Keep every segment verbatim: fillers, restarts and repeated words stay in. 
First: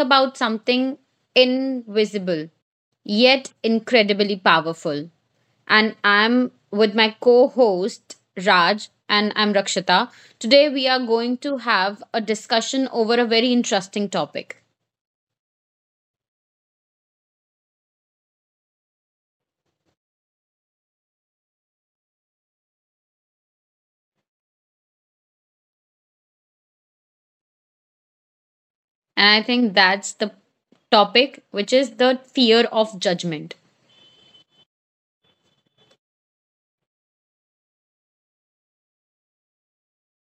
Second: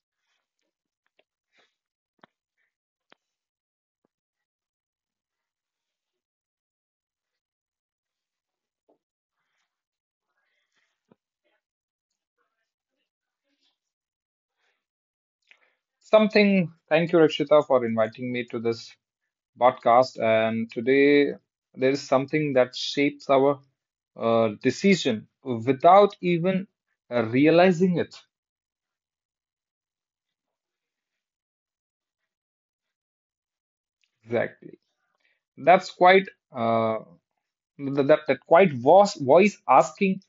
about something invisible yet incredibly powerful. And I'm with my co host, Raj, and I'm Rakshita. Today, we are going to have a discussion over a very interesting topic. Something, thank you, Rakshita, for inviting me to this podcast. And today, there is something that shapes our uh, decision without even uh, realizing it. And I think that's the topic, which is the fear of judgment. Exactly. That's quite uh, th- that that quite voice, voice asking,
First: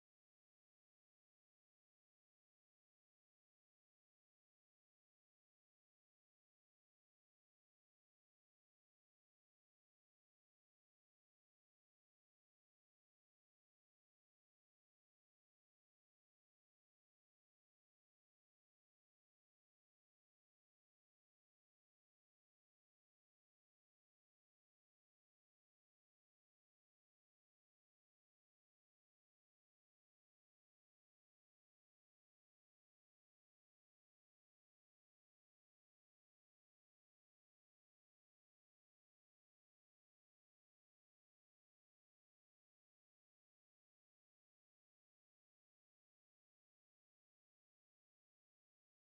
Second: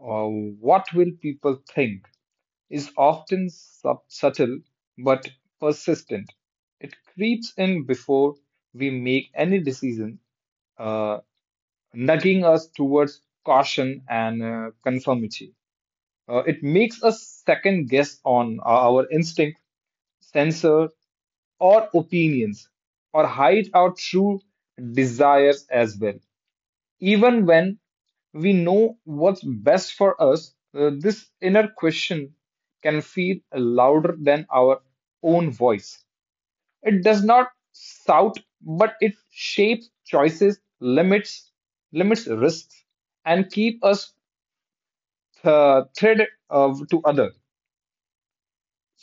uh, what will people think, is often sub- subtle but persistent. It creeps in before we make any decision, uh, nudging us towards caution and uh, conformity. Uh, it makes us second guess on uh, our instinct, censor, or opinions, or hide our true desires as well. Even when we know what's best for us, uh, this inner question can feel louder than our own voice. It does not shout, but it shapes choices, limits, limits risks, and keep us uh, thread uh, to other.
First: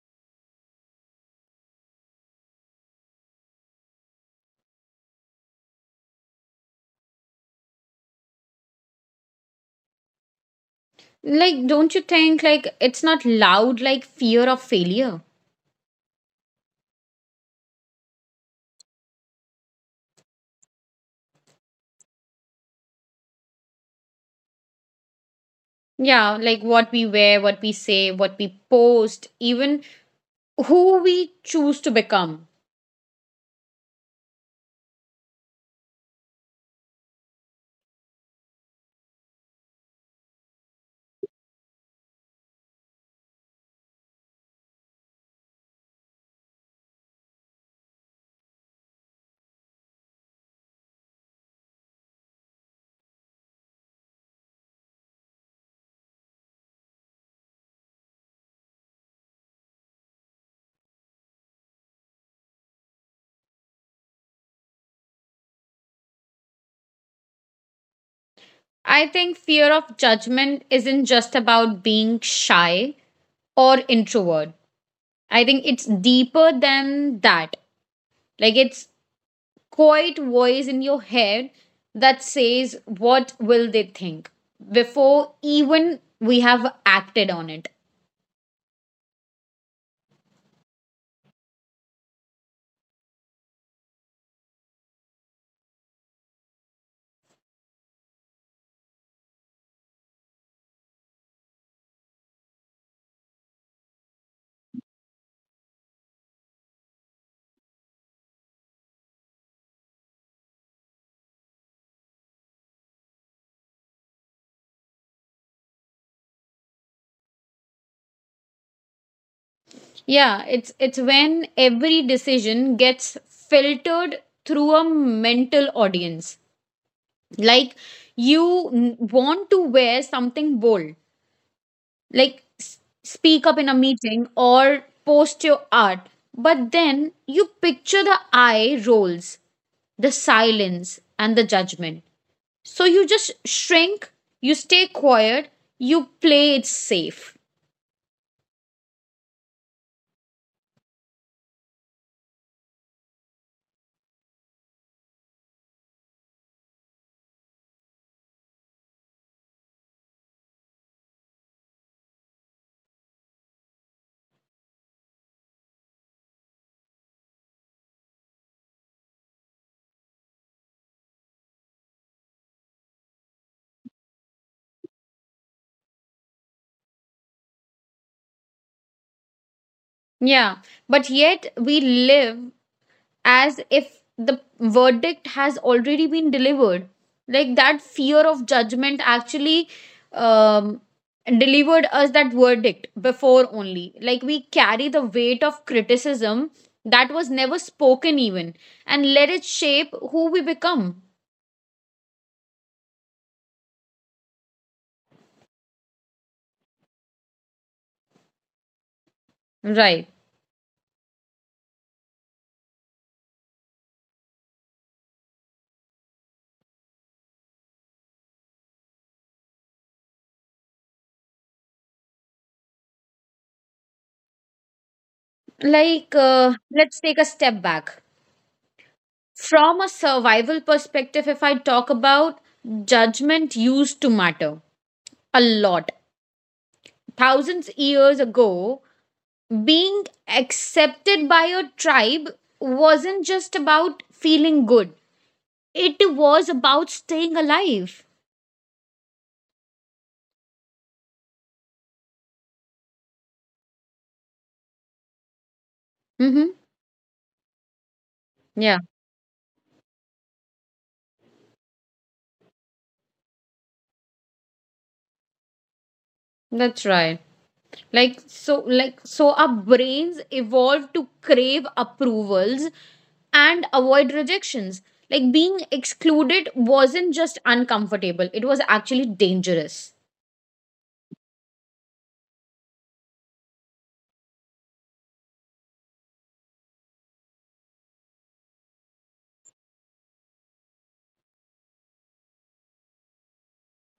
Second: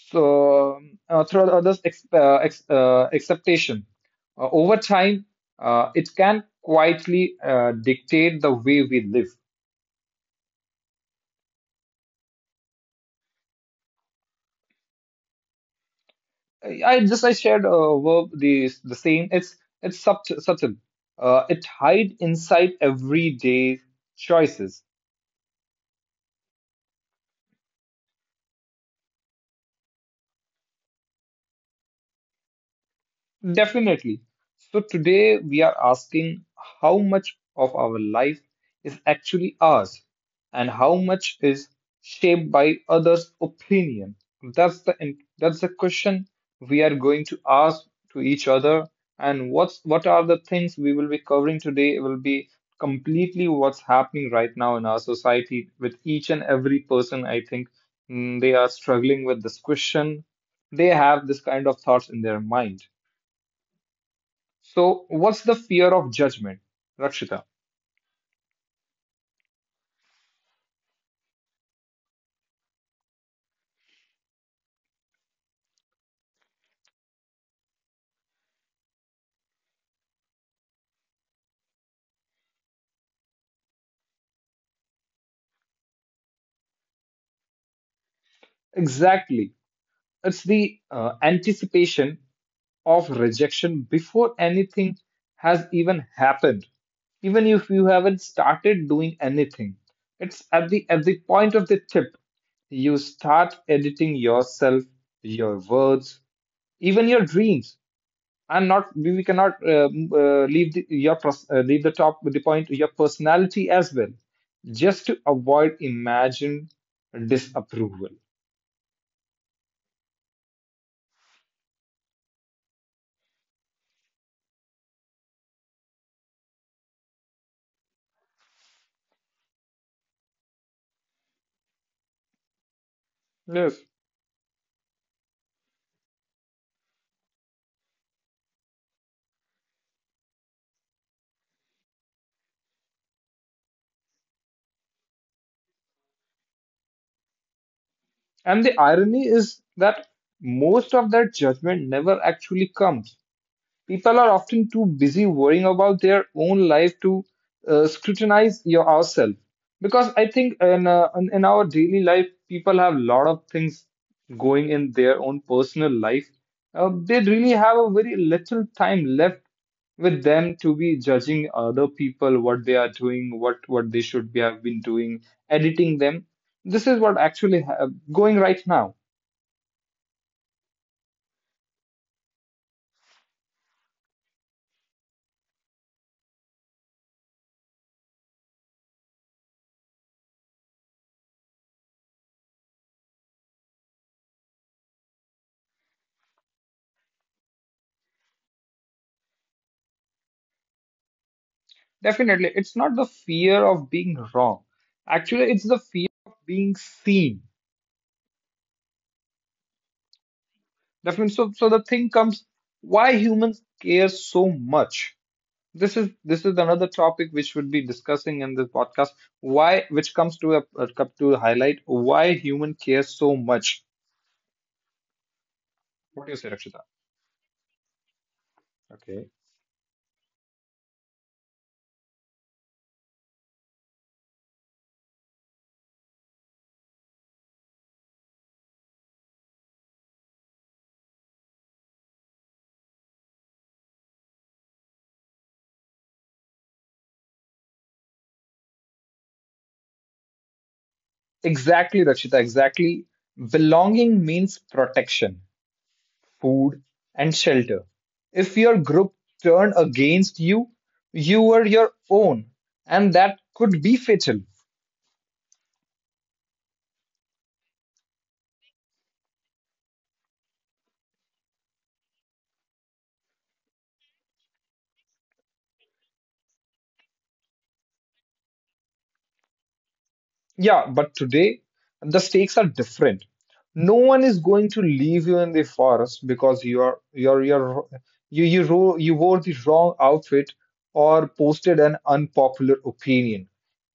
So, uh, through others' ex uh, ex uh, acceptation. Uh, over time, uh, it can quietly uh, dictate the way we live. Like, don't you think, like, it's not loud like fear of failure? I I just I shared a verb the the same. It's it's sub subtle. Uh, it hide inside everyday choices. Yeah, like what we wear, what we say, what we post, even who we choose to become. Definitely. So today we are asking how much of our life is actually ours and how much is shaped by others' opinion. That's the that's the question we are going to ask to each other, and what's what are the things we will be covering today will be completely what's happening right now in our society with each and every person. I think mm, they are struggling with this question. They have this kind of thoughts in their mind. So, what's the fear of judgment, Rakshita? I think fear of judgment isn't just about being shy or introvert. I think it's deeper than that. Like it's quiet voice in your head that says what will they think before even we have acted on it. Exactly. It's the uh, anticipation of rejection before anything has even happened. Even if you haven't started doing anything, it's at the at the point of the tip you start editing yourself, your words, even your dreams. And not, we we cannot uh, uh, leave the, your pers- uh, leave the top with the point your personality as well, just to avoid imagined disapproval. Yeah, it's it's when every decision gets filtered through a mental audience. Like you n- want to wear something bold, like s- speak up in a Yes. meeting or post your art, but then you picture the eye rolls, the silence and the judgment. So you just shrink, you stay quiet, you play it safe. And the irony is that most of that judgment never actually comes. People are often too busy worrying about their own life to uh, scrutinize your ourselves. Because I think in, uh, in in our daily life, people have a lot of things going in their own personal life. Uh, they really have a very little time left with them to be judging other people what they are doing, what what they should be have been doing, editing them. This is what actually ha- going right now. Yeah, but yet we live as if the verdict has already been delivered. Like that fear of judgment actually um, delivered us that verdict before only. Like we carry the weight of criticism that was never spoken, even, and let it shape who we become. Definitely. It's not the fear of being wrong. Actually, it's the fear of being seen. Right. Definitely. so, so the thing comes, why humans care so much. This is this is another topic which we'll be discussing in this podcast. Why, which comes to a uh, come to highlight why human cares so much. Like, What do you say, uh, Rakshita? let's take a step back. Okay. From a survival perspective, if I talk about judgment used to matter a lot. Thousands years ago, being accepted by your tribe wasn't just about feeling good, it was about staying alive. Exactly, Rakshita, exactly. Belonging means protection, Mm-hmm. food, and shelter. If Yeah, your group turned against you, you were your own, and that could be fatal. that's right. like so like so our brains evolved to crave approvals and avoid rejections, like being excluded wasn't just uncomfortable, it was actually dangerous. Yeah, but today the stakes are different. No one is going to leave you in the forest because you are you're you're you you ro- you wore the wrong outfit or posted an unpopular opinion.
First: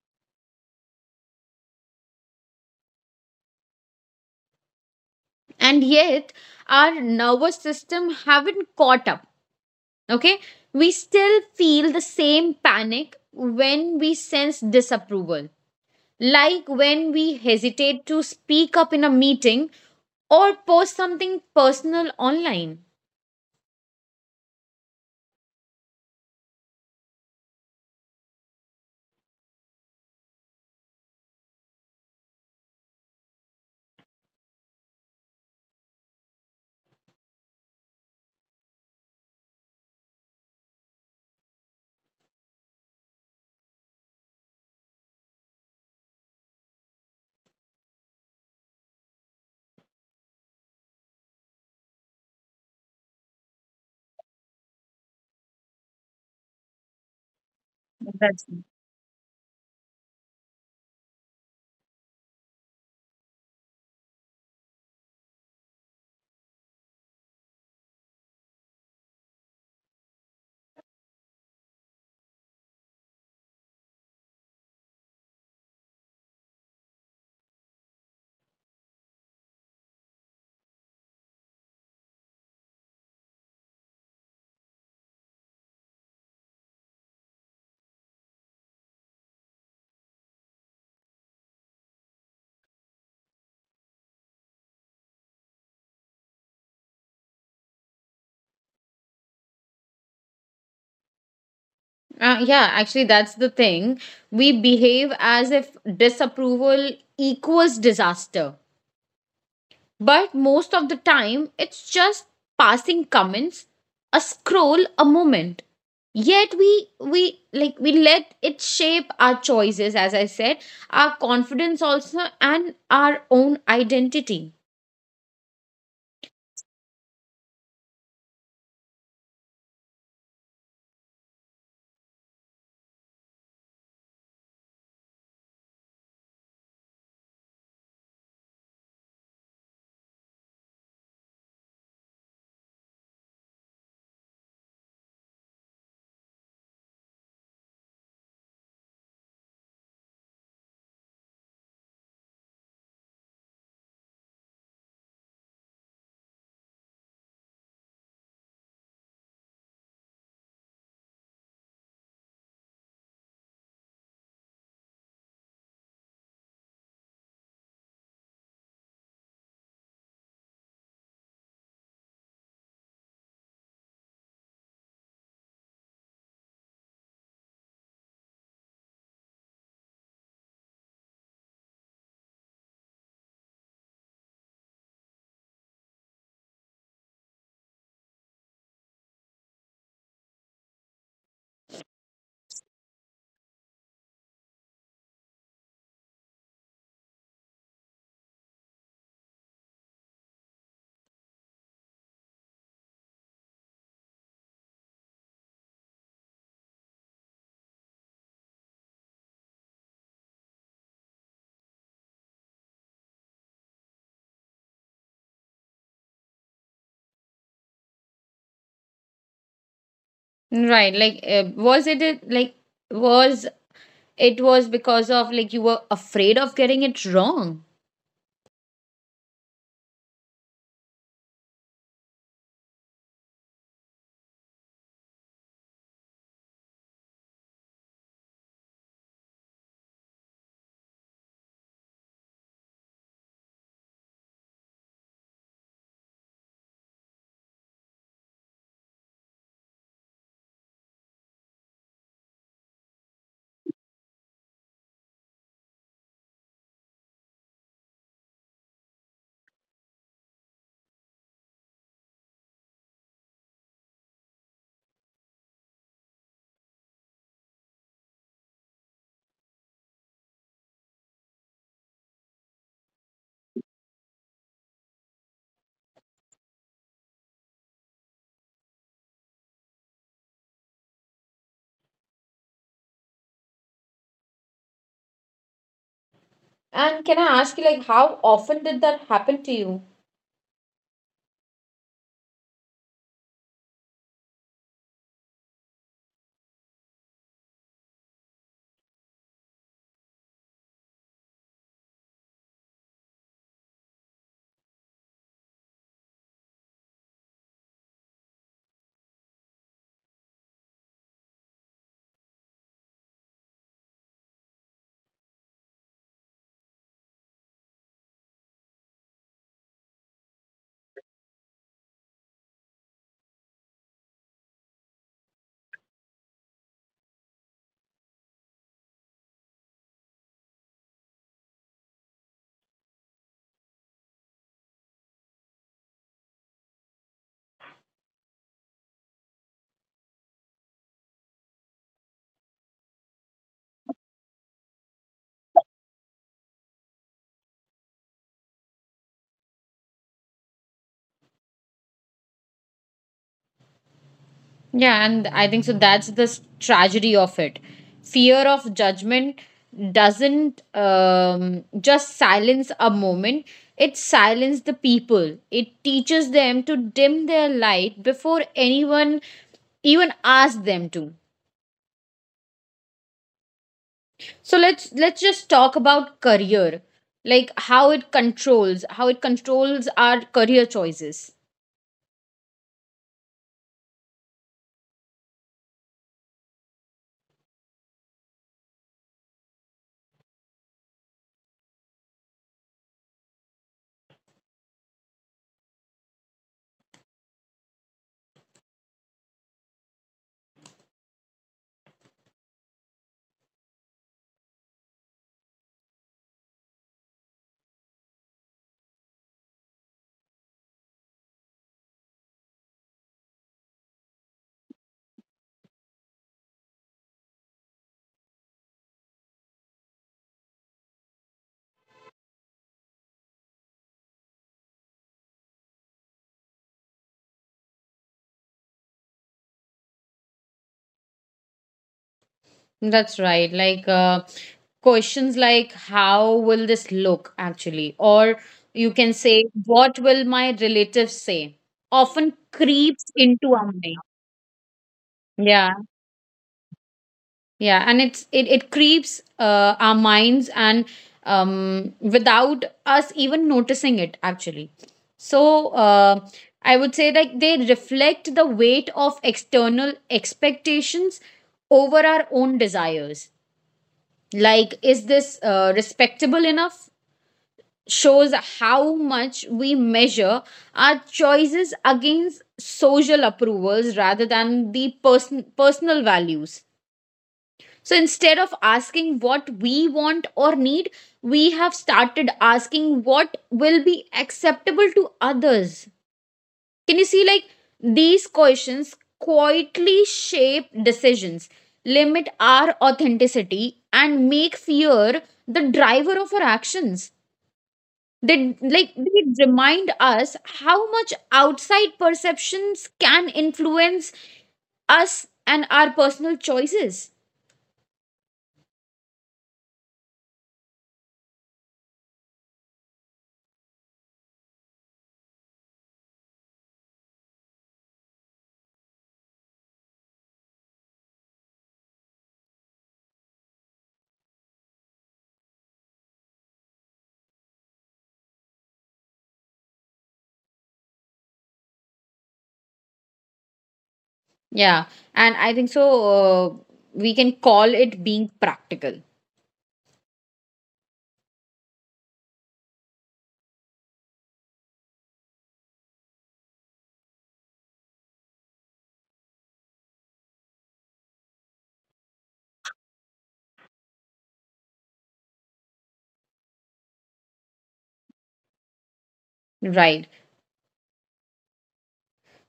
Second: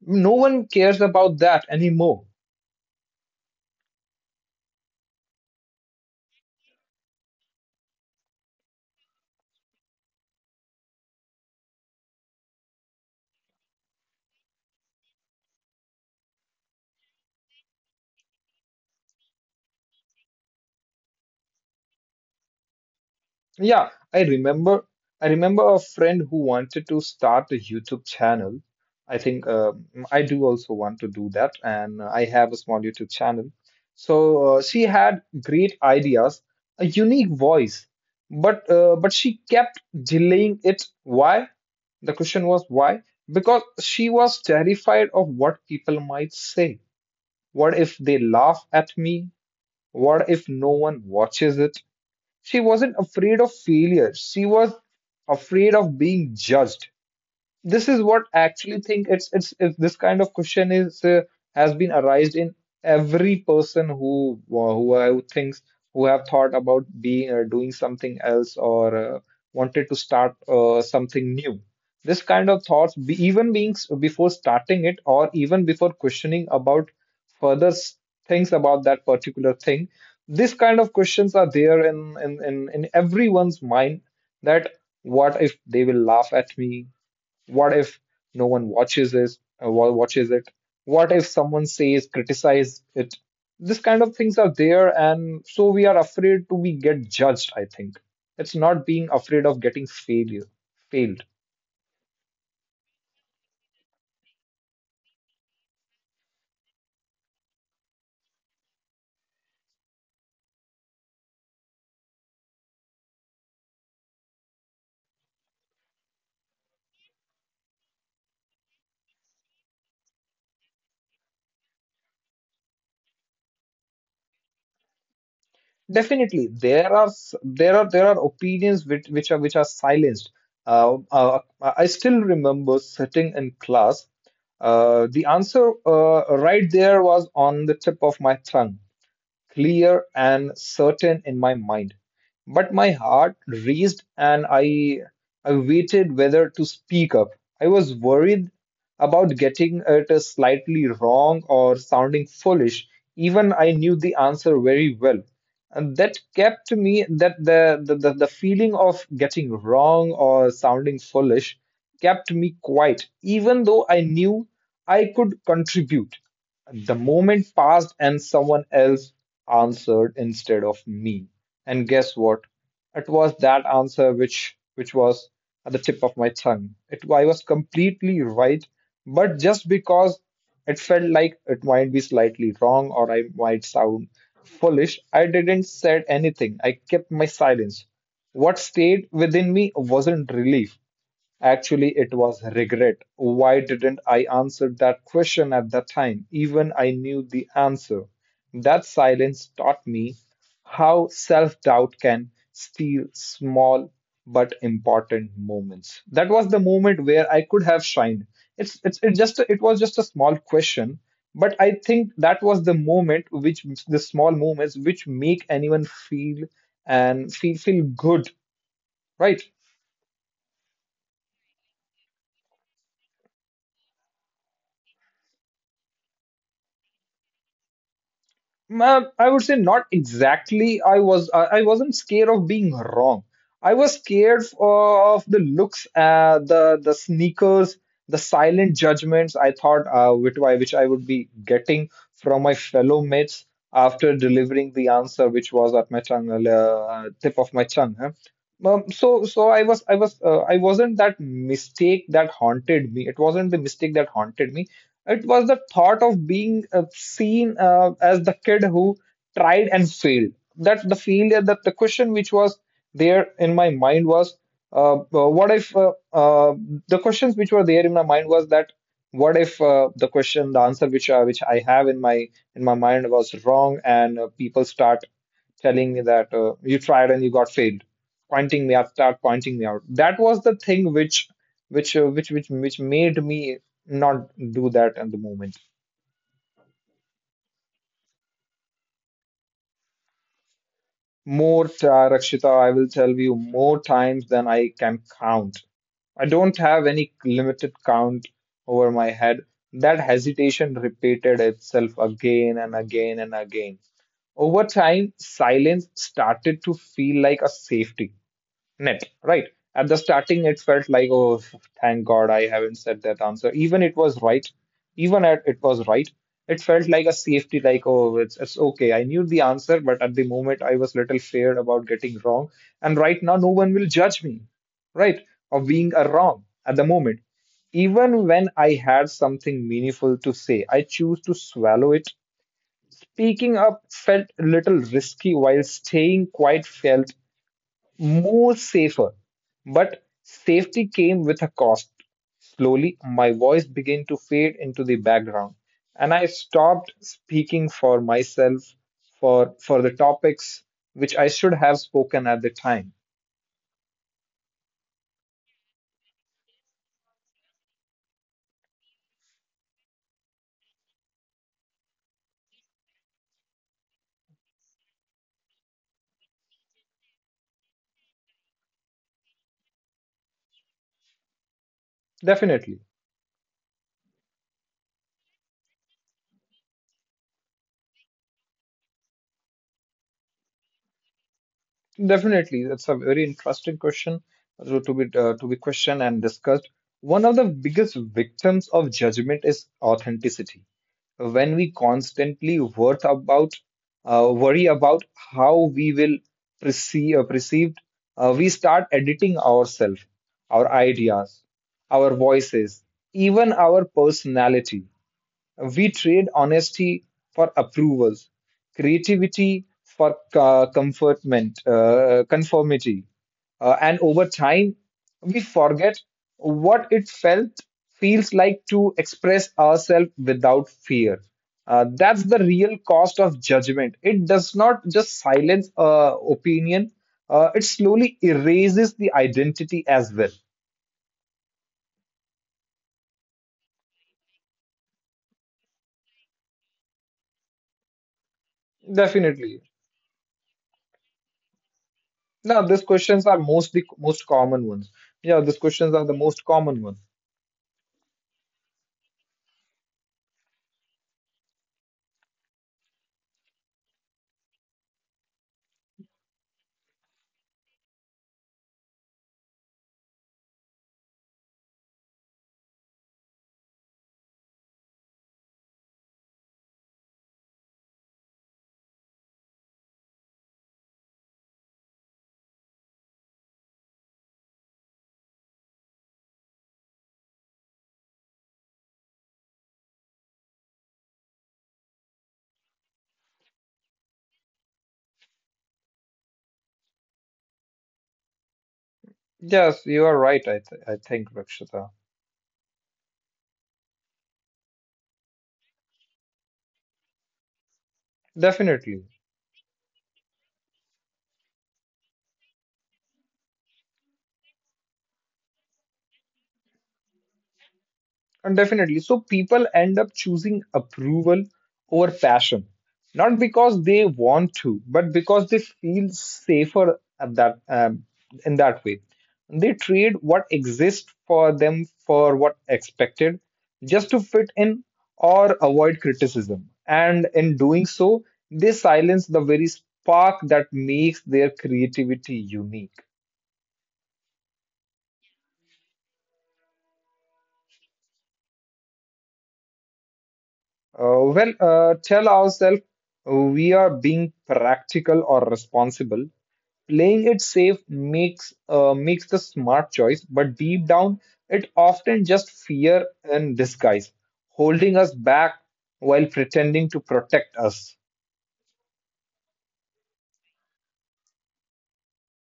No one cares about that anymore. And yet our nervous system haven't caught up, okay? We still feel the same panic when we sense disapproval, like when we hesitate to speak up in a meeting or post something personal online. Yeah, I remember. I remember a friend who wanted to start a YouTube channel. I think um, I do also want to do that, and I have a small YouTube channel. So, uh, she had great ideas, a unique voice, but uh, but she kept delaying it. Why? The question was, why? Because she was terrified of what people might say. What if they laugh at me? What if no one watches it? She wasn't afraid of failure. She was afraid of being judged. This is what I That's actually think. It's it's, it's this kind of question is, uh, has been arised in every person who who who thinks, who have thought about being or doing something else, or uh, wanted to start uh, something new. This kind of thoughts, be, even being s- before starting it, or even before questioning about further s- things about that particular thing, this kind of questions are there in in in, in everyone's mind, that what if they will laugh at me, what if no one watches it? Uh, wa- watches it? What if someone says criticize it? This kind of things are there, and so we are afraid to be get judged. I think it's not being afraid of getting failure, failed. Uh, yeah, actually, that's the thing. We behave as if disapproval equals disaster. But most of the time, it's just passing comments, a scroll, a moment. Yet we we like we let it shape our choices, as I said, our confidence also and our own identity. Definitely, there are s- there are there are opinions which, which are which are silenced. Uh, uh, uh, I still remember sitting in class uh, The answer, uh, right there, was on the tip of my tongue, clear and certain in my mind. But my heart raced, and I, I waited whether to speak up. I was worried about getting it slightly wrong or sounding foolish, even I knew the answer very well. And that kept me that the, the, the, the feeling of getting wrong or sounding foolish kept me quiet, even though I knew I could contribute. The moment passed, and someone else answered instead of me. And guess what? It was that answer which which was at the tip of my tongue. It I was completely right, but just because it felt like it might be slightly wrong or I might sound foolish, I didn't said anything. I kept my silence. What stayed within me wasn't relief. Actually, it was regret. Why didn't I answer that question at that time? Even I knew the answer. That silence taught me how self doubt can steal small but important moments. That was the moment where I could have shined. It's, it's it just it was just a small question, but I think that was the moment, which the small moments which make anyone feel and feel feel good, right? Right. Like, uh, was it a- like was it was because of like you were afraid of getting it wrong? Ma- I would say not exactly. I was I I wasn't scared of being wrong. I was scared o- of the looks, uh, the the sneakers, the silent judgments. I thought, uh, which I which I would be getting from my fellow mates after delivering the answer, which was at my tongue, uh, tip of my tongue. Huh? Um, so so I was I was uh, I wasn't that mistake that haunted me. It wasn't the mistake that haunted me. It was the thought of being uh, seen uh, as the kid who tried and failed. That's the failure. That the question which was there in my mind was, uh, uh, what if, uh, uh, the questions which were there in my mind was that, what if, uh, the question, the answer which uh, which I have in my in my mind was wrong, and uh, people start telling me that, uh, you tried and you got failed, pointing me out, start pointing me out. That was the thing which which uh, which which which made me not do that at the moment. And can I ask you, like, how often did that happen to you? More, uh, Rakshita, I will tell you, more times than I can count. I don't have any limited count over my head. That hesitation repeated itself again and again and again. Over time, silence started to feel like a safety net, right? At the starting, it felt like, oh, thank God I haven't said that answer. Even it was right, even at it was right, it felt like a safety, like, oh, it's, it's okay. I knew the answer, but at the moment, I was little feared about getting wrong. And right now, no one will judge me, right? Of being a wrong at the moment. Even when I had something meaningful to say, I choose to swallow it. Speaking up felt a little risky while staying quiet felt more safer. But safety came with a cost. Slowly, my voice began to fade into the background, and I stopped speaking for myself, for, for the topics which I should have spoken at the time. Yeah, and I think so. That's the s- tragedy of it. Fear of judgment doesn't um, just silence a moment, it silences the people. It teaches them to dim their light before anyone even asks them to. Definitely. So let's let's just talk about career, like how it controls, how it controls our career choices. Definitely, that's a very interesting question, so to be, uh, to be questioned and discussed. One of the biggest victims of judgment is authenticity. When we constantly worth about uh, worry about how we will perceive uh, perceived, uh, we start editing ourselves, our ideas, our voices, even our personality. We trade honesty for approvals, creativity for co- comfortment, uh, conformity. Uh, and over time, we forget what it felt feels like to express ourselves without fear. Uh, that's the real cost of judgment. It does not just silence uh, opinion, uh, it slowly erases the identity as well. That's right. Like uh, questions like how will this look actually, or you can say Definitely. what will my relatives say, often No, these creeps questions are into our mostly mind. most common ones. Yeah, these Yeah, questions are the most common ones. yeah, and it's it it creeps uh, our minds and um without us even noticing it actually. So uh, I would say like they reflect the weight of external expectations over our own desires. Like is this uh, respectable enough shows how much we measure our choices against social approvals rather than the person personal values. So instead of asking what we want or need, we have started asking what will be acceptable to others. Can you see like these questions Yes, quietly you are right. I shape th I think, decisions, Rakshita. limit our authenticity, and make fear the driver of our actions? They like Definitely. they remind us how much outside perceptions can influence us and our personal choices. Uh, Definitely. So people end up choosing approval over passion, not because they want to, but because they feel safer at that um, in that way. They trade what exists for them for what expected, just to fit in or avoid criticism. And in doing so, they silence the very spark that makes their creativity unique. Yeah, and I think so. Uh, we can call it being practical, Uh, well, uh, tell ourselves uh, we are being practical or responsible. Playing it safe makes uh, makes the smart choice, but deep down, it often just fear in disguise, holding us back while pretending to protect us. right?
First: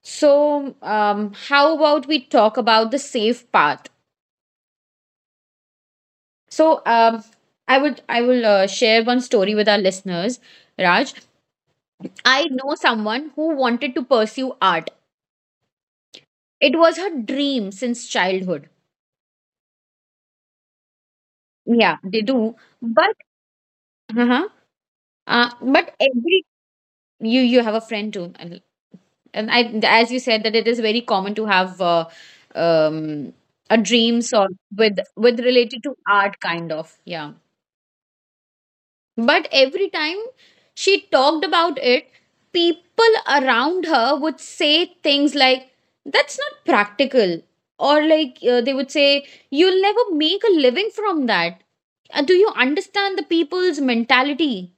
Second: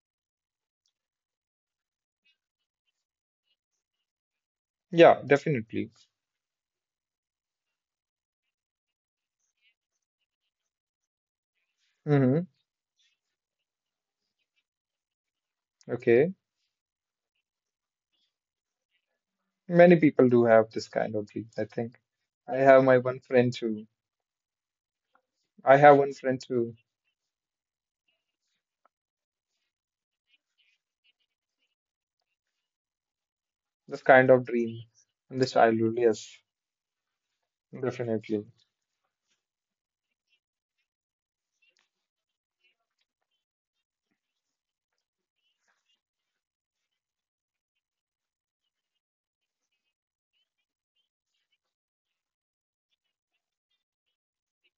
So, um, how about we talk about the safe path? Yeah, definitely. So, um, I would I will uh, share one story with our listeners, Raj. I Hmm. know someone who wanted to pursue art. Okay, It was her dream since childhood. many people do have this kind of dream. I Yeah, think they do. I have my But one friend too. uh-huh, uh, I but have one friend every too. you you have a friend too, and and I, as you said, that it is very common to have uh, um a This kind dreams of or dream with with in the related to childhood. Yes, art kind of, yeah. definitely. But every time she talked about it, people around her would say things like, that's not practical. Or like uh, they would say, you'll never make a living from that. Uh, do you understand the people's mentality?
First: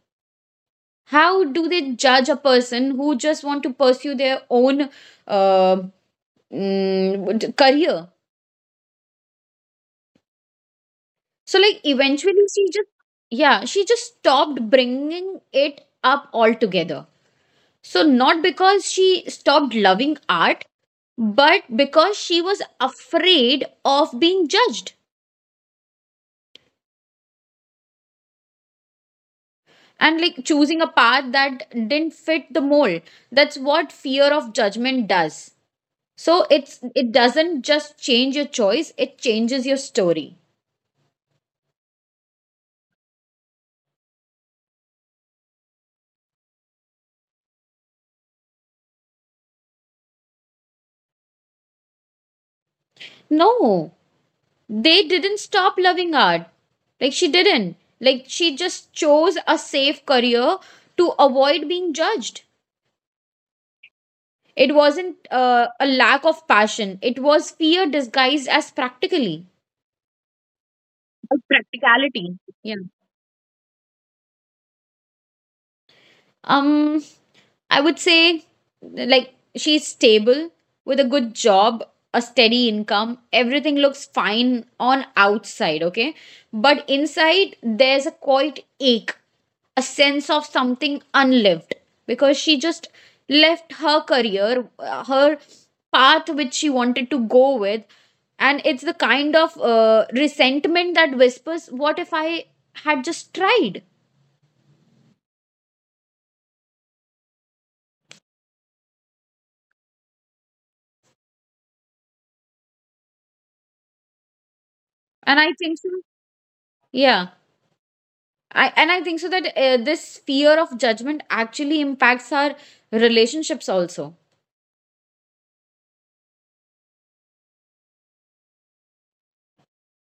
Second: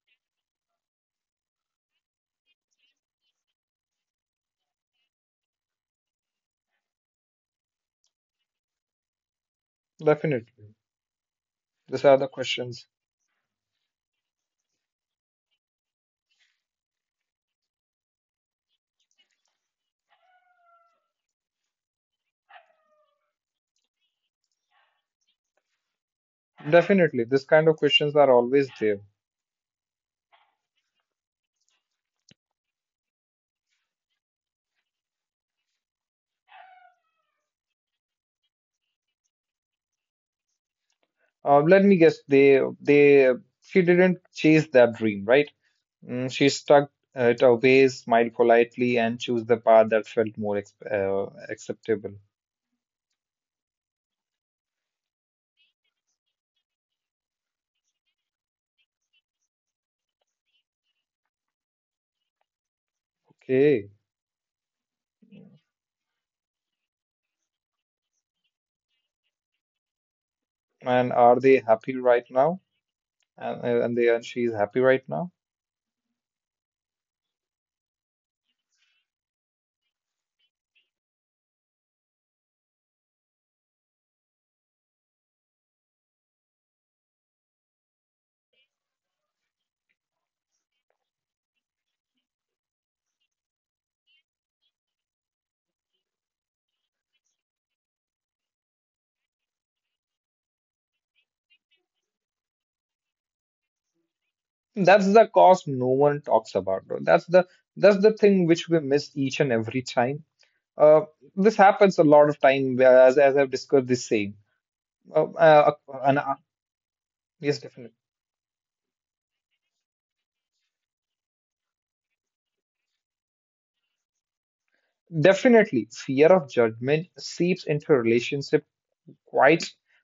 How do they judge a person who just want to pursue their own uh, mm, career? Definitely. So like These are the eventually she just, questions. yeah, she just stopped bringing it up altogether. So, not because she stopped loving art, but because she was afraid of being judged Definitely, this kind of questions are always there. and like choosing a path that didn't fit the mold. That's what fear of judgment does. So, it's it doesn't just change your choice, it changes your story. Uh, let me guess, they they she didn't chase that dream, right? Mm, she stuck uh, it away, smiled politely, and chose the path that felt more ex uh, acceptable. No, they didn't stop loving art. Like, she didn't. Like, she just chose a safe career to avoid being judged. Okay. It wasn't uh, a lack of passion, it was fear disguised as practically. And are they happy right Practicality. now? Yeah. And uh, and they and she's happy right now. Um, I would say, like, she's stable with a good job, a steady income. Everything looks fine on outside, okay? But inside, there's a quiet ache, a sense of something unlived because she just left her career, uh, her path which she wanted to go with. And it's the kind of uh, resentment that whispers, what if I had just tried? That's the cost no one talks about, though. That's the that's the thing which we miss each and every time. Uh, this happens a lot of time, as, as I've discussed this saying. Uh, And I uh, think so. and, uh, Yeah. yes, definitely. I and I think so that uh, this fear of judgment actually impacts our relationships also. Definitely, fear of judgment seeps into relationships quite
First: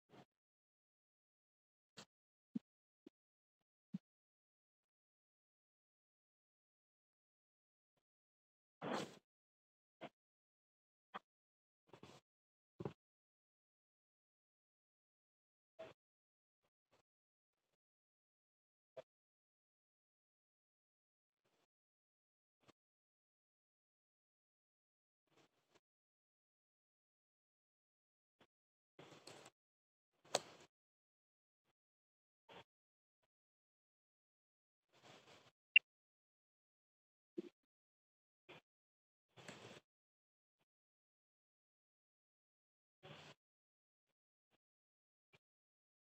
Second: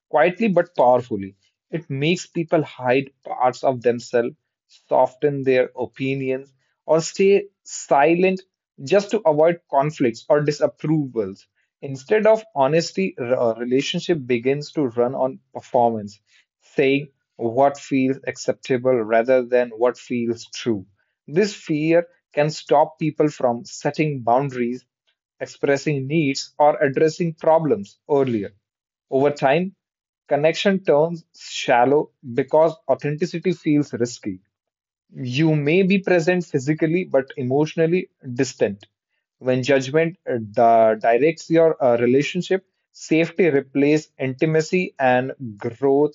quietly but powerfully. It makes people hide parts of themselves, soften their opinions, or stay silent just to avoid conflicts or disapprovals. Instead of honesty, a relationship begins to run on performance, saying what feels acceptable rather than what feels true. This fear can stop people from setting boundaries, expressing needs, or addressing problems earlier. Over time, connection turns shallow because authenticity feels risky. You may be present physically but emotionally distant. When judgment uh, di- directs your uh, relationship, safety replaces intimacy, and growth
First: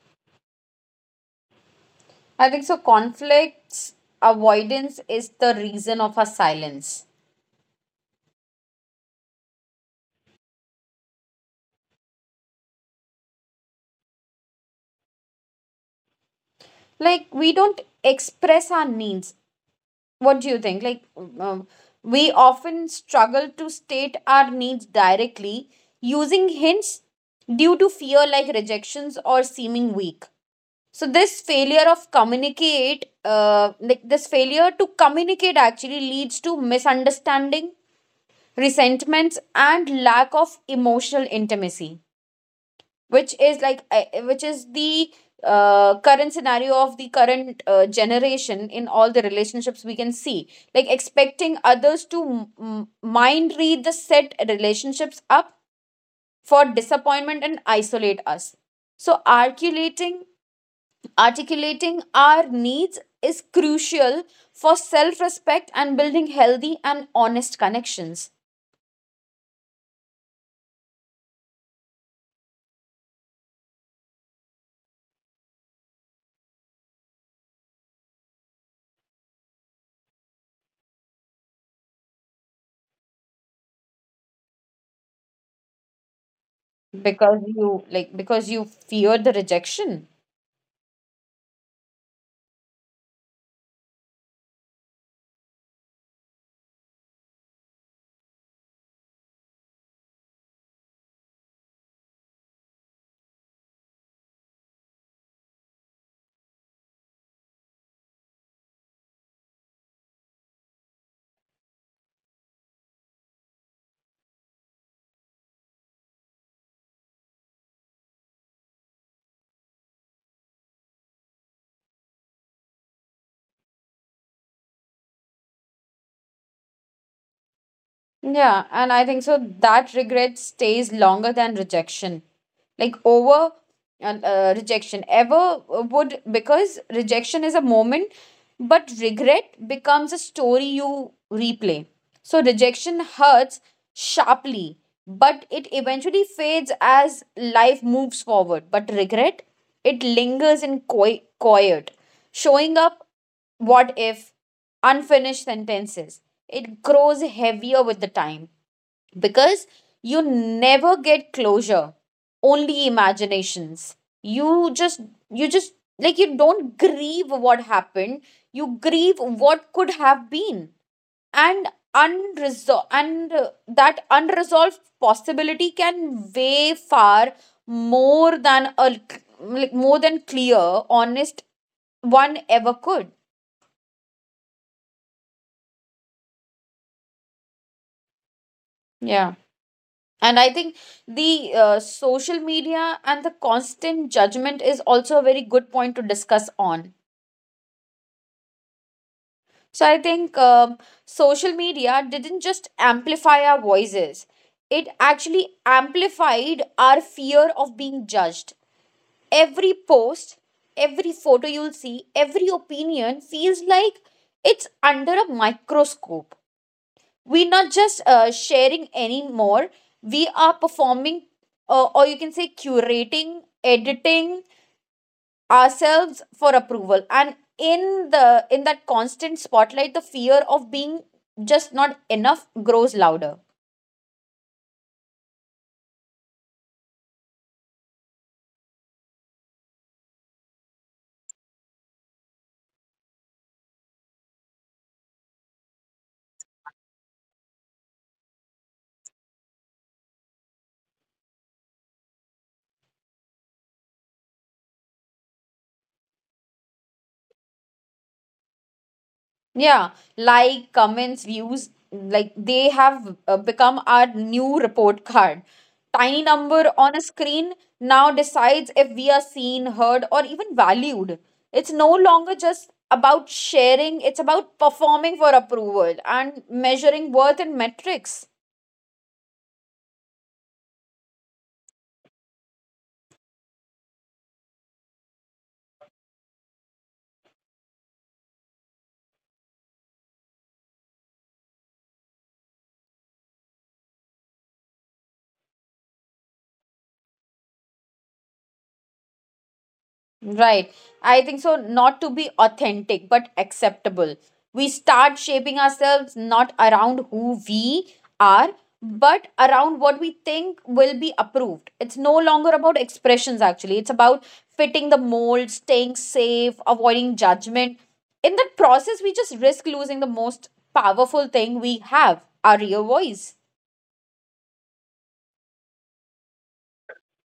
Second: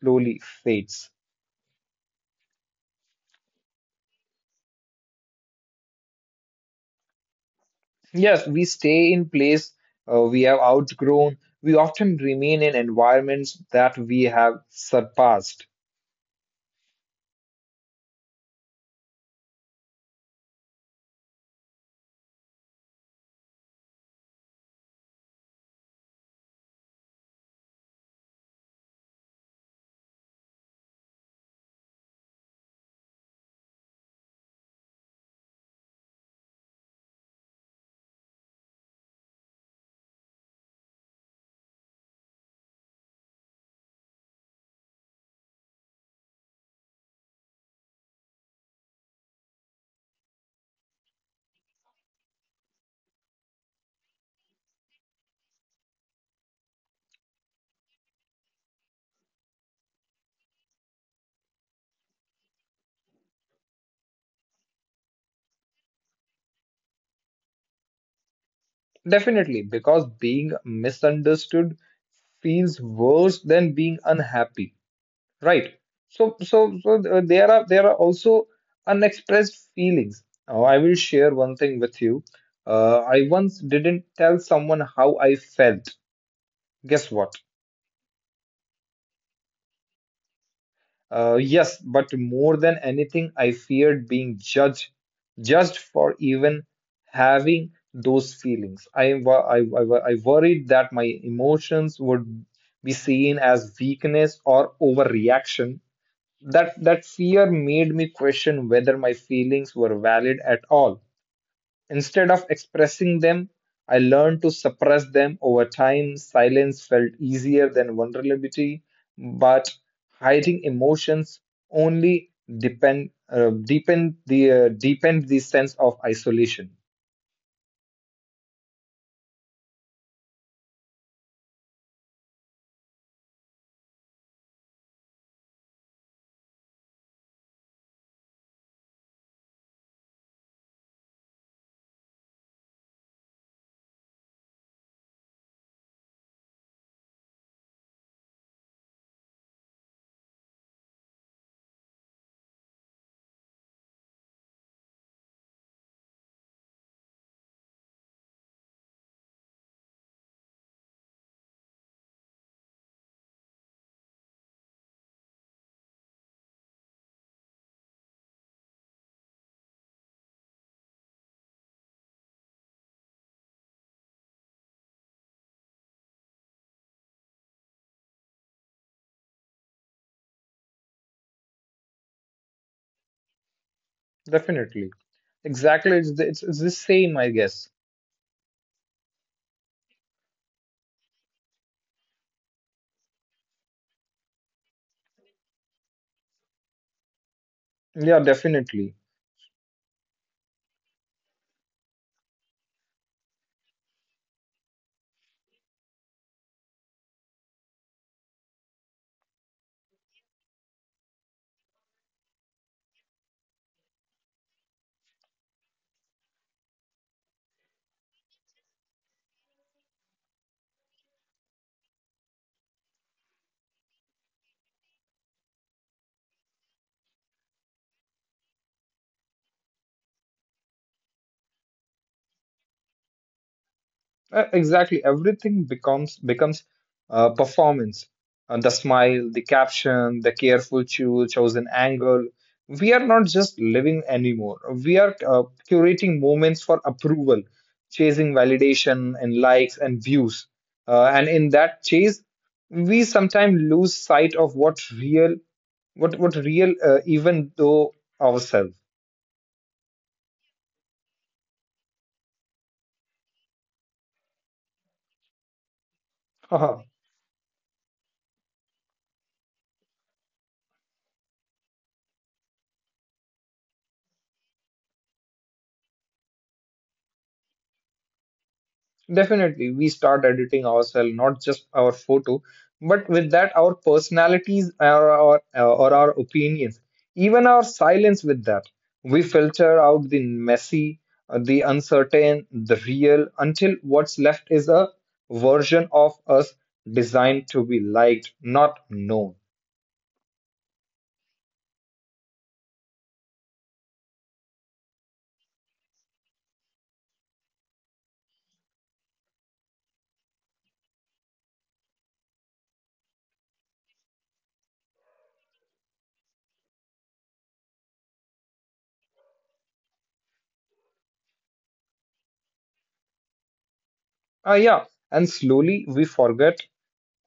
slowly fades. I think so. Conflicts avoidance is the reason of our silence. Yes, we stay in place uh, we have outgrown. We often remain in environments that we have surpassed. Like, we don't express our needs. What do you think? Like, um, we often struggle to state our needs directly using hints due to fear, like rejections or seeming weak. So this failure of communicate uh, like this failure to communicate actually leads to misunderstanding, resentments and lack of emotional intimacy, which is like uh, which is the uh, current scenario of the current uh, generation in all the relationships we can see, like expecting others to m- mind read the set relationships up for disappointment and isolate us. So articulating articulating our needs is crucial for self respect and building healthy and honest connections, Definitely, because being misunderstood feels worse than being unhappy, right? So, so, so uh, there are there are also unexpressed feelings. Now, I will share one thing with you. Uh, I once didn't tell someone how I felt. Guess what? because you like because you fear the rejection. Uh, yes, but more than anything, I feared being judged, judged for even having those feelings. I, wo- I, I, wo- I worried that my emotions would be seen as weakness or overreaction. That that fear made me question whether my feelings were valid at all. Instead of expressing them, I learned to suppress them over time. Silence felt easier than vulnerability, but hiding emotions only depend, uh, deepened the uh, deepened the sense of isolation. Yeah, and I think so that regret stays longer than rejection. Like over and uh, rejection ever would, because rejection is a moment, but regret becomes a story you replay. So rejection hurts sharply, but it eventually fades as life moves forward. But regret, it lingers in qui- quiet, showing up what if, unfinished sentences. It grows heavier with the time because you never get closure, only imaginations. You just, you just, like, you don't grieve what happened, you grieve what could have been. And unresolved, and uh, that unresolved possibility can weigh far more than a like more than clear, honest one ever could. Definitely, exactly, it's the, it's, it's the same, I guess. Yeah, and I think the uh, social media and the constant judgment is also a very good point to discuss on. Yeah, definitely. So I think um, social media didn't just amplify our voices, it actually amplified our fear of being judged. Every post, every photo you'll see, every opinion feels like it's under a microscope. We're not just uh, sharing anymore, we are performing, uh, or you can say curating, editing ourselves for approval, and in the in that constant spotlight the fear of being just not enough grows louder. Uh, Exactly. Everything becomes becomes uh, performance. Uh, the smile, the caption, the careful cho- chosen angle. We are not just living anymore. We are uh, curating moments for approval, chasing validation and likes and views. Uh, and in that chase, we sometimes lose sight of what real, what what real, uh, even though ourselves. Yeah, like comments, views, like they have uh, become our new report card. Tiny number on a screen now decides if we are seen, heard, or even valued. It's no longer just about sharing, it's about performing for approval and measuring worth in metrics. Definitely, we start editing ourselves, not just our photo, but with that, our personalities or our, uh, or our opinions, even our silence with that. We filter out the messy, uh, the uncertain, the real, until what's left is a version of us designed to be liked, not known. Right. I think so, not to be authentic, but acceptable. We start shaping ourselves not around who we are, but around what we think will be approved. It's no longer about expressions, actually. It's about fitting the mold, staying safe, avoiding judgment. In that process, we just risk losing the most powerful thing we have, our real voice. Ah, yeah, and slowly we forget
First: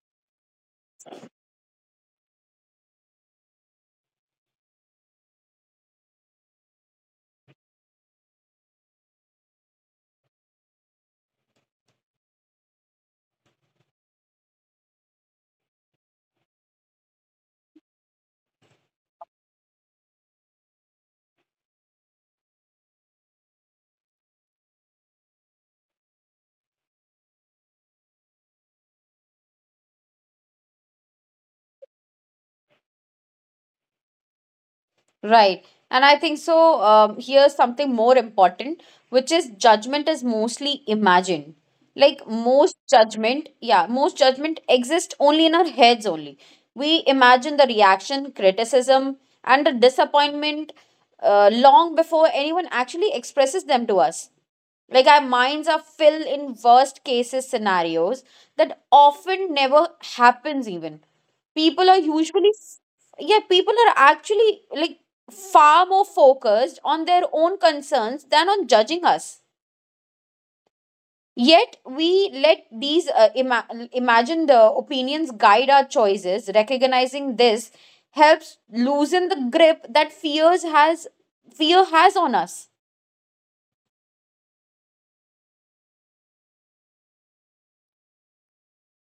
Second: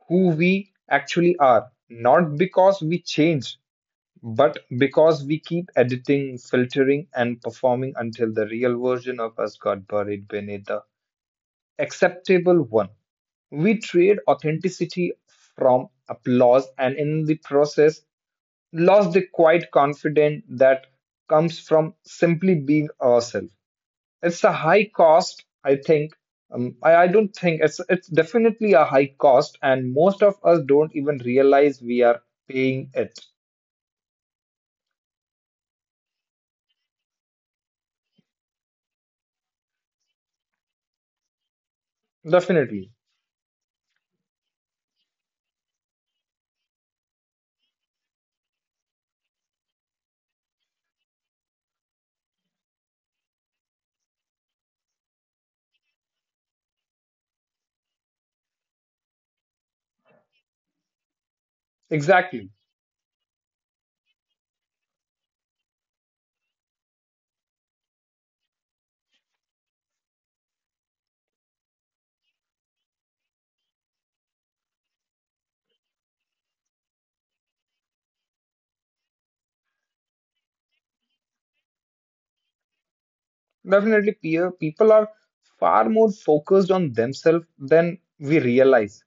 who we actually are, not because we changed But because we keep editing, filtering, and performing until the real version of us got buried beneath the acceptable one. We trade authenticity from applause and in the process lost the quiet confidence that comes from simply being ourselves. It's a high cost, I think. Um, I, I don't think it's it's definitely a high cost, and most of us don't even realize we are paying it. Right. And I think so. Um, here's something more important, which is judgment is mostly imagined. Like most Definitely. judgment, yeah, most judgment exists only in our heads only. We imagine the reaction, criticism, and the disappointment uh, long before anyone actually expresses them to us, like our minds are filled in worst cases scenarios that often never happens. Even people are usually Exactly. yeah, people are actually, like, far more focused on their own concerns than on judging us. Yet we let these uh, ima- imagine the opinions guide our choices. Recognizing this helps loosen the grip that fears has fear has on us. Definitely, peer people are far more focused on themselves than we realize.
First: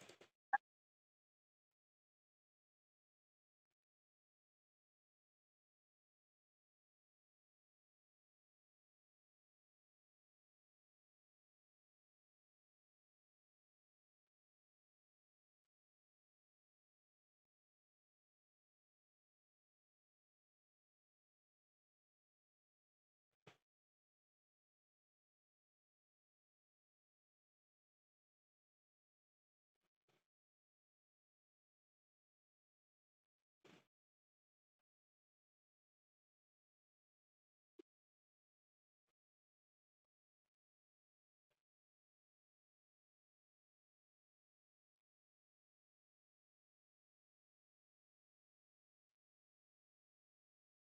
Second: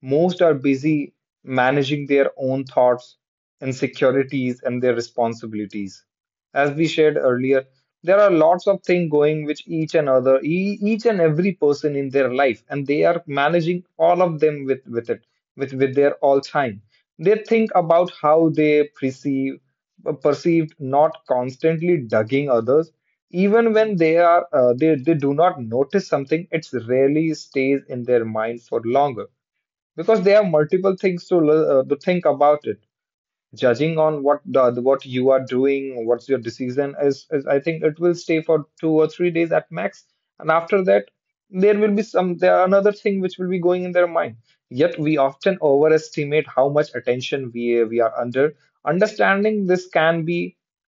Most are busy managing their own thoughts, insecurities, and their responsibilities. As we shared earlier, there are lots of things going which each and other, e- each and every person in their life, and they are managing all of them with with it, with with their all time. They think about how they perceive, perceived, not constantly dugging others, even when they are uh, they, they do not notice something. It rarely stays in their mind for longer because there are multiple things to l- uh, to think about it, judging on what the, what you are doing, what's your decision is, is I think it will stay for two or three days at max. And after that there will be some there are another thing which will be going in their mind. Yet we often overestimate how much attention we we are under. Understanding this can be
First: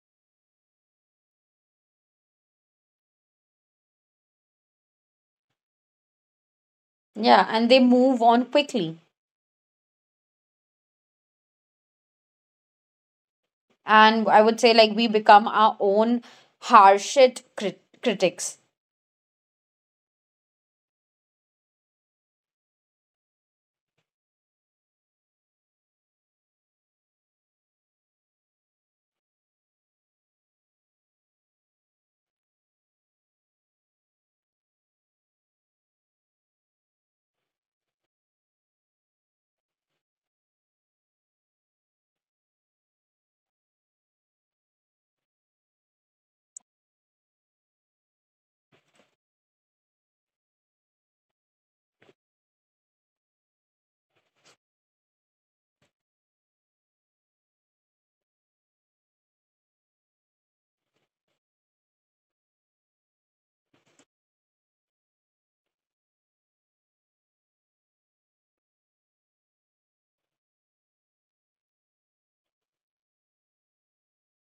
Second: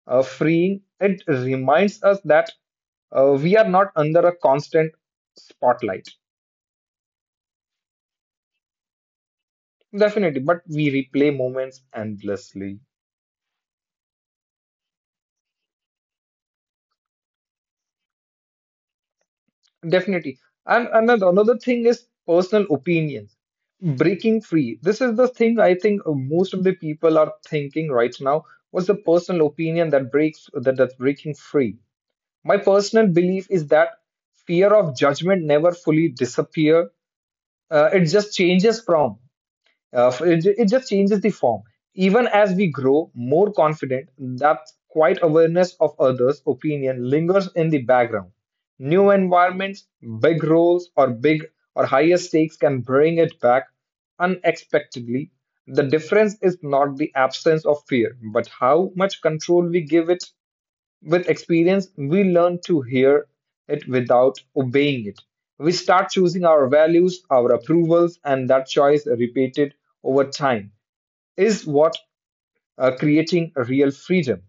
uh, freeing. It reminds us that uh, we are not under a constant spotlight. Yeah, and they move on quickly, Definitely, but we replay moments endlessly. and I would say like we become our own harshest crit- critics. Definitely. And another another thing is personal opinions. Breaking free. This is the thing I think uh, most of the people are thinking right now. What's the personal opinion that breaks that that's breaking free? My personal belief is that fear of judgment never fully disappear. Uh, it just changes from. Uh, it, ju- it just changes the form. Even as we grow more confident, that quiet awareness of others' opinion lingers in the background. New environments, big roles, or big or higher stakes can bring it back unexpectedly. The difference is not the absence of fear, but how much control we give it. With experience, we learn to hear it without obeying it. We start choosing our values, our approvals, and that choice repeated over time is what uh, creating real freedom.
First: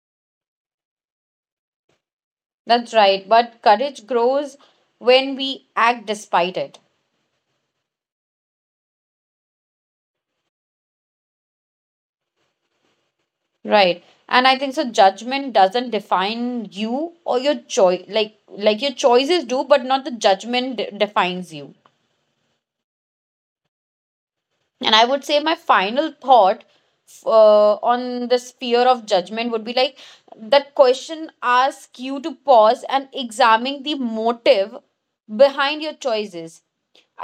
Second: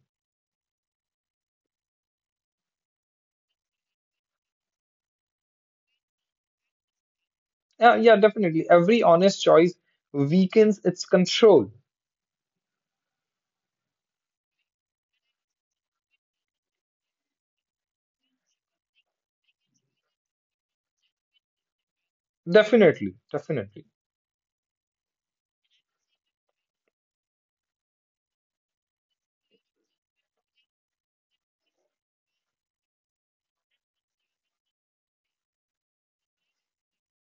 That's right, but courage grows when we act despite it. Yeah, yeah, definitely. Every honest choice weakens its control. Right, and I think so, judgment doesn't define you or your choice, like like your choices do, but not the judgment de- defines you. Definitely, definitely. And I would say my final thought uh, on this fear of judgment would be like that question asks you to pause and examine the motive behind your choices.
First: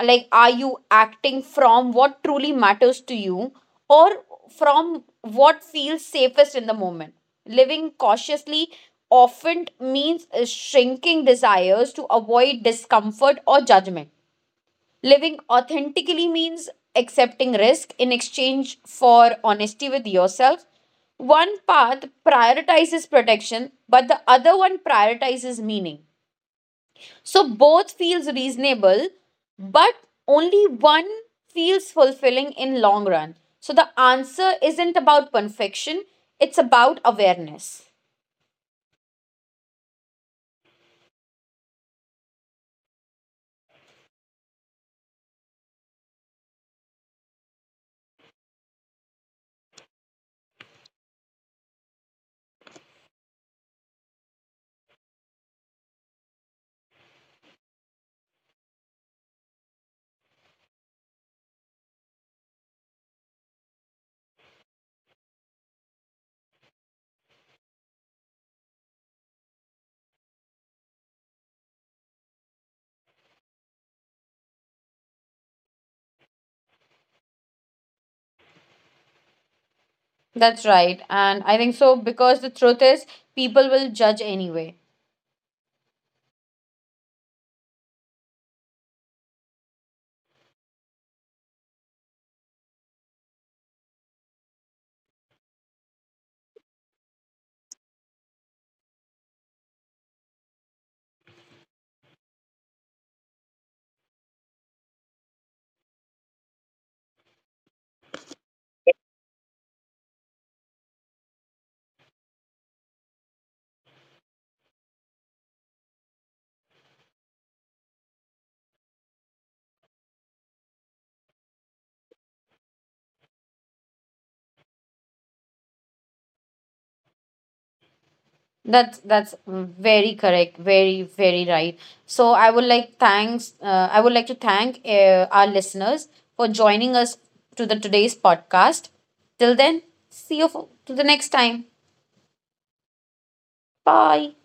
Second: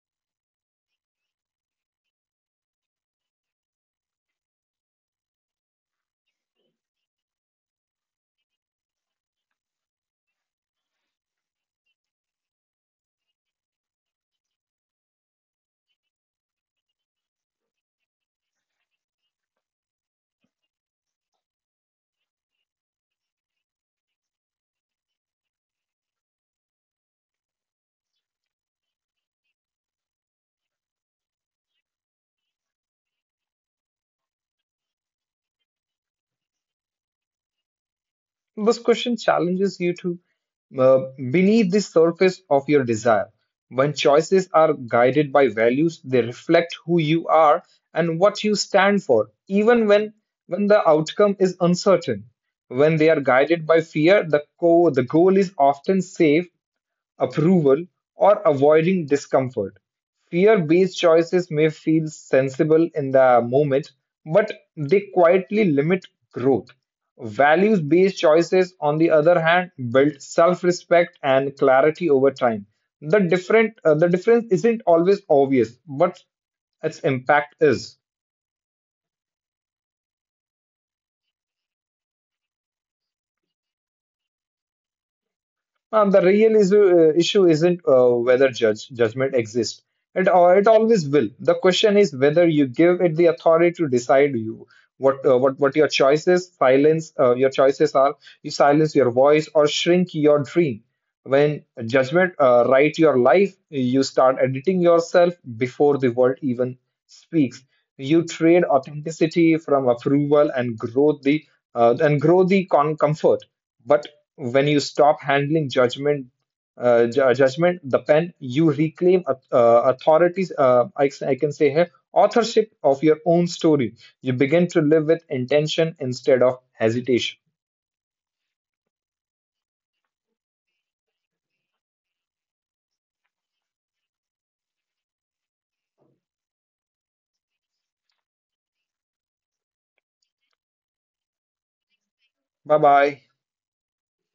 Like, are you acting from what truly matters to you, or from what feels safest in the moment? Living cautiously often means uh, shrinking desires to avoid discomfort or judgment. Living authentically means accepting risk in exchange for honesty with yourself. One path prioritizes protection, but the other one prioritizes meaning. So both feels reasonable, but only one feels fulfilling in long run. So the answer isn't about perfection, it's about awareness. This question challenges you to uh, beneath the surface of your desire. When choices are guided by values, they reflect who you are and what you stand for, even when, when the outcome is uncertain. When they are guided by fear, the, co- the goal is often safe approval, or avoiding discomfort. Fear based choices may feel sensible in the moment, but they quietly limit growth. Values based choices, on the other hand, build self respect and clarity over time. The, different, uh, the difference isn't always obvious, but its impact is. That's right. And I think so, because the truth is people will judge anyway. Um, the real issue, uh, issue isn't uh, whether judge, judgment exists. It, uh, it always will. The question is whether you give it the authority to decide you what uh, what what your choices silence uh, your choices are. You silence your voice or shrink your dream. When judgment uh, writes your life, you start editing yourself before the world even speaks. You trade authenticity from approval and grow the uh, and grow the con- comfort. But when you stop handling judgment, uh, ju- judgment, the pen, you reclaim au- uh, authorities. Uh, I, I can say here authorship of your own story. You begin to live with intention instead of hesitation. That's that's very correct, very very right. So I would like thanks. Uh, I would like to thank uh, our listeners for joining us to the today's podcast. Till then, see you for, to the next time. Bye bye. Bye.